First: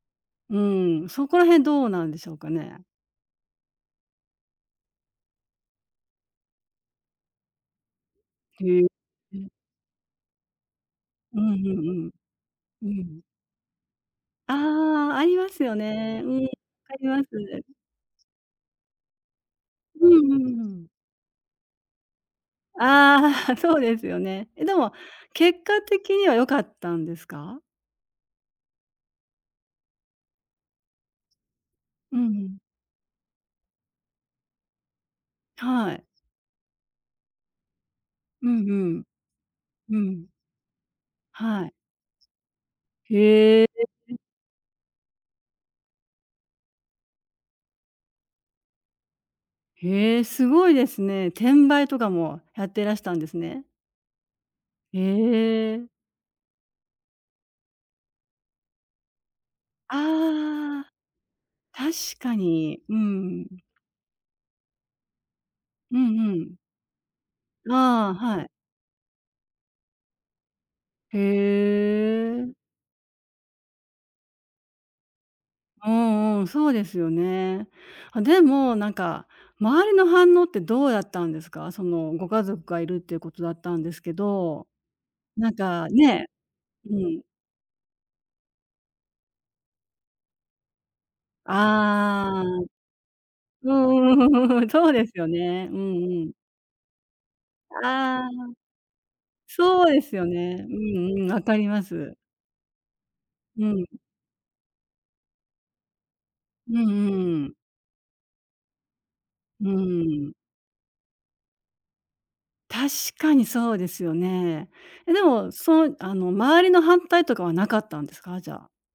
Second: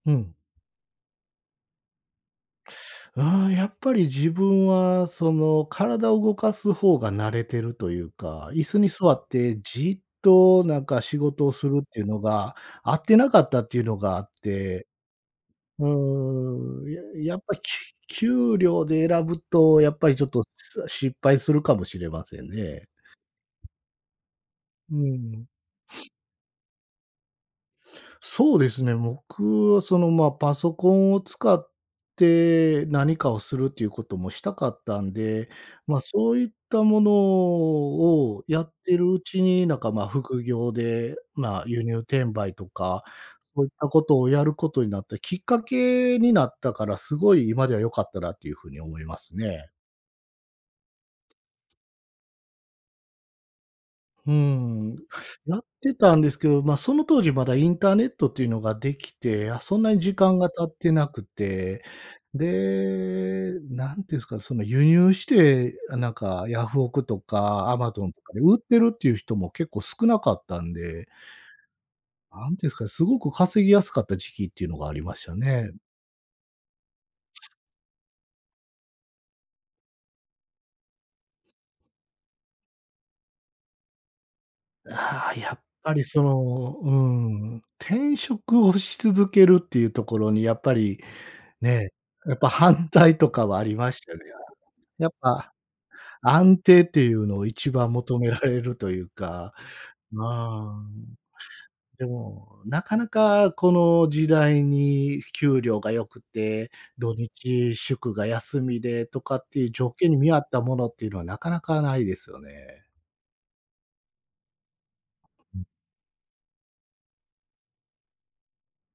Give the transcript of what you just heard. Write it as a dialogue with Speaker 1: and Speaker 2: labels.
Speaker 1: ふん。
Speaker 2: うーん、そこら辺どうなんでしょうかね？
Speaker 1: ああ、やっぱり自分は、その体を動かす方が慣れてると言うか、椅子
Speaker 2: へ
Speaker 1: に座っ
Speaker 2: え。
Speaker 1: てじっと、なんか仕
Speaker 2: う
Speaker 1: 事を
Speaker 2: ん
Speaker 1: す
Speaker 2: う
Speaker 1: るって言う
Speaker 2: ん
Speaker 1: のが、
Speaker 2: うん、
Speaker 1: 合っ
Speaker 2: う
Speaker 1: て
Speaker 2: ん。
Speaker 1: なかったって言うのがあっ
Speaker 2: あ
Speaker 1: て。
Speaker 2: あ、ありますよ
Speaker 1: う
Speaker 2: ね。うん、あり
Speaker 1: ー
Speaker 2: ま
Speaker 1: ん、
Speaker 2: す
Speaker 1: ややっぱ、き
Speaker 2: ね。
Speaker 1: ゅ給料で選ぶと、やっ
Speaker 2: う
Speaker 1: ぱりちょっ
Speaker 2: んう
Speaker 1: と、し
Speaker 2: んうん。
Speaker 1: 失敗するかもしれませんね。
Speaker 2: ああ、そうですよね。え、でも
Speaker 1: うん。
Speaker 2: 結果的 には良かったんですか？
Speaker 1: そうですね、僕はそのまあ、パソコンを使っ
Speaker 2: うん。
Speaker 1: て何かをするって言う事もしたかったんで、
Speaker 2: は
Speaker 1: まあ、
Speaker 2: い。
Speaker 1: そう言ったものを
Speaker 2: う
Speaker 1: や
Speaker 2: ん
Speaker 1: っ
Speaker 2: う
Speaker 1: て
Speaker 2: ん、
Speaker 1: るうちに、なんか、
Speaker 2: う
Speaker 1: まあ、
Speaker 2: ん。
Speaker 1: 副業で、まあ、
Speaker 2: はい。
Speaker 1: 輸入転売とか、そ
Speaker 2: へ
Speaker 1: う言った
Speaker 2: え。
Speaker 1: 事をやる事になったきっかけになったから、凄い今では良かったなって言う風に思いますね。
Speaker 2: へえ、凄いですね。転売とかもやってらしたんですね。
Speaker 1: うーん、
Speaker 2: へ
Speaker 1: やっ
Speaker 2: え。
Speaker 1: てたんですけど、まあ、その当時、まだインターネットって言うのが出来て、あ、そんなに時間が経っ
Speaker 2: ああ、
Speaker 1: てなくて、
Speaker 2: 確かに、うん。
Speaker 1: で、何て言うんですか、その輸入して、
Speaker 2: う
Speaker 1: なん
Speaker 2: んう
Speaker 1: か
Speaker 2: ん。
Speaker 1: ヤフオクとか、アマゾ
Speaker 2: あ
Speaker 1: ン
Speaker 2: あ、
Speaker 1: とか
Speaker 2: は
Speaker 1: で
Speaker 2: い。
Speaker 1: 売ってるって言う人も結構少なかったんで
Speaker 2: へ
Speaker 1: 何て言
Speaker 2: え。
Speaker 1: うんですかね、凄く稼ぎやすかった時期って言うのがありましたね。
Speaker 2: うんうん、そうですよね。あ、でもなんか周りの反応ってどうだったんですか？そのご家族がいるって言う事だったんですけど、
Speaker 1: ああ、
Speaker 2: な
Speaker 1: や
Speaker 2: ん
Speaker 1: っ
Speaker 2: か
Speaker 1: ぱりそ
Speaker 2: ね、
Speaker 1: の、う
Speaker 2: うん。
Speaker 1: ん、転職をし続けるって言うところに、やっぱり、ね、
Speaker 2: あ
Speaker 1: やっ
Speaker 2: あ、
Speaker 1: ぱ
Speaker 2: う
Speaker 1: 反対とかはあ
Speaker 2: う
Speaker 1: りましたね。
Speaker 2: うん。そうで
Speaker 1: やっ
Speaker 2: すよ
Speaker 1: ぱ、
Speaker 2: ね。うんうん。
Speaker 1: 安定って言うのを一番求
Speaker 2: あ
Speaker 1: めら
Speaker 2: あ。
Speaker 1: れると言うか、
Speaker 2: そうです
Speaker 1: う
Speaker 2: よね。う
Speaker 1: ん。
Speaker 2: んうん、分かりま
Speaker 1: で
Speaker 2: す。
Speaker 1: も、なかなか
Speaker 2: う
Speaker 1: こ
Speaker 2: ん。
Speaker 1: の時代に給料が良くて、
Speaker 2: うんう
Speaker 1: 土
Speaker 2: んうん。
Speaker 1: 日祝が休みでとかって
Speaker 2: う
Speaker 1: 言う条件に
Speaker 2: ー
Speaker 1: 見
Speaker 2: ん。
Speaker 1: 合ったものって言うのは、なかなか無いですよね。
Speaker 2: 確かにそうですよね。え、でも、
Speaker 1: うん。
Speaker 2: そう、あの周りの反対とかは無かったんですか？じゃあ。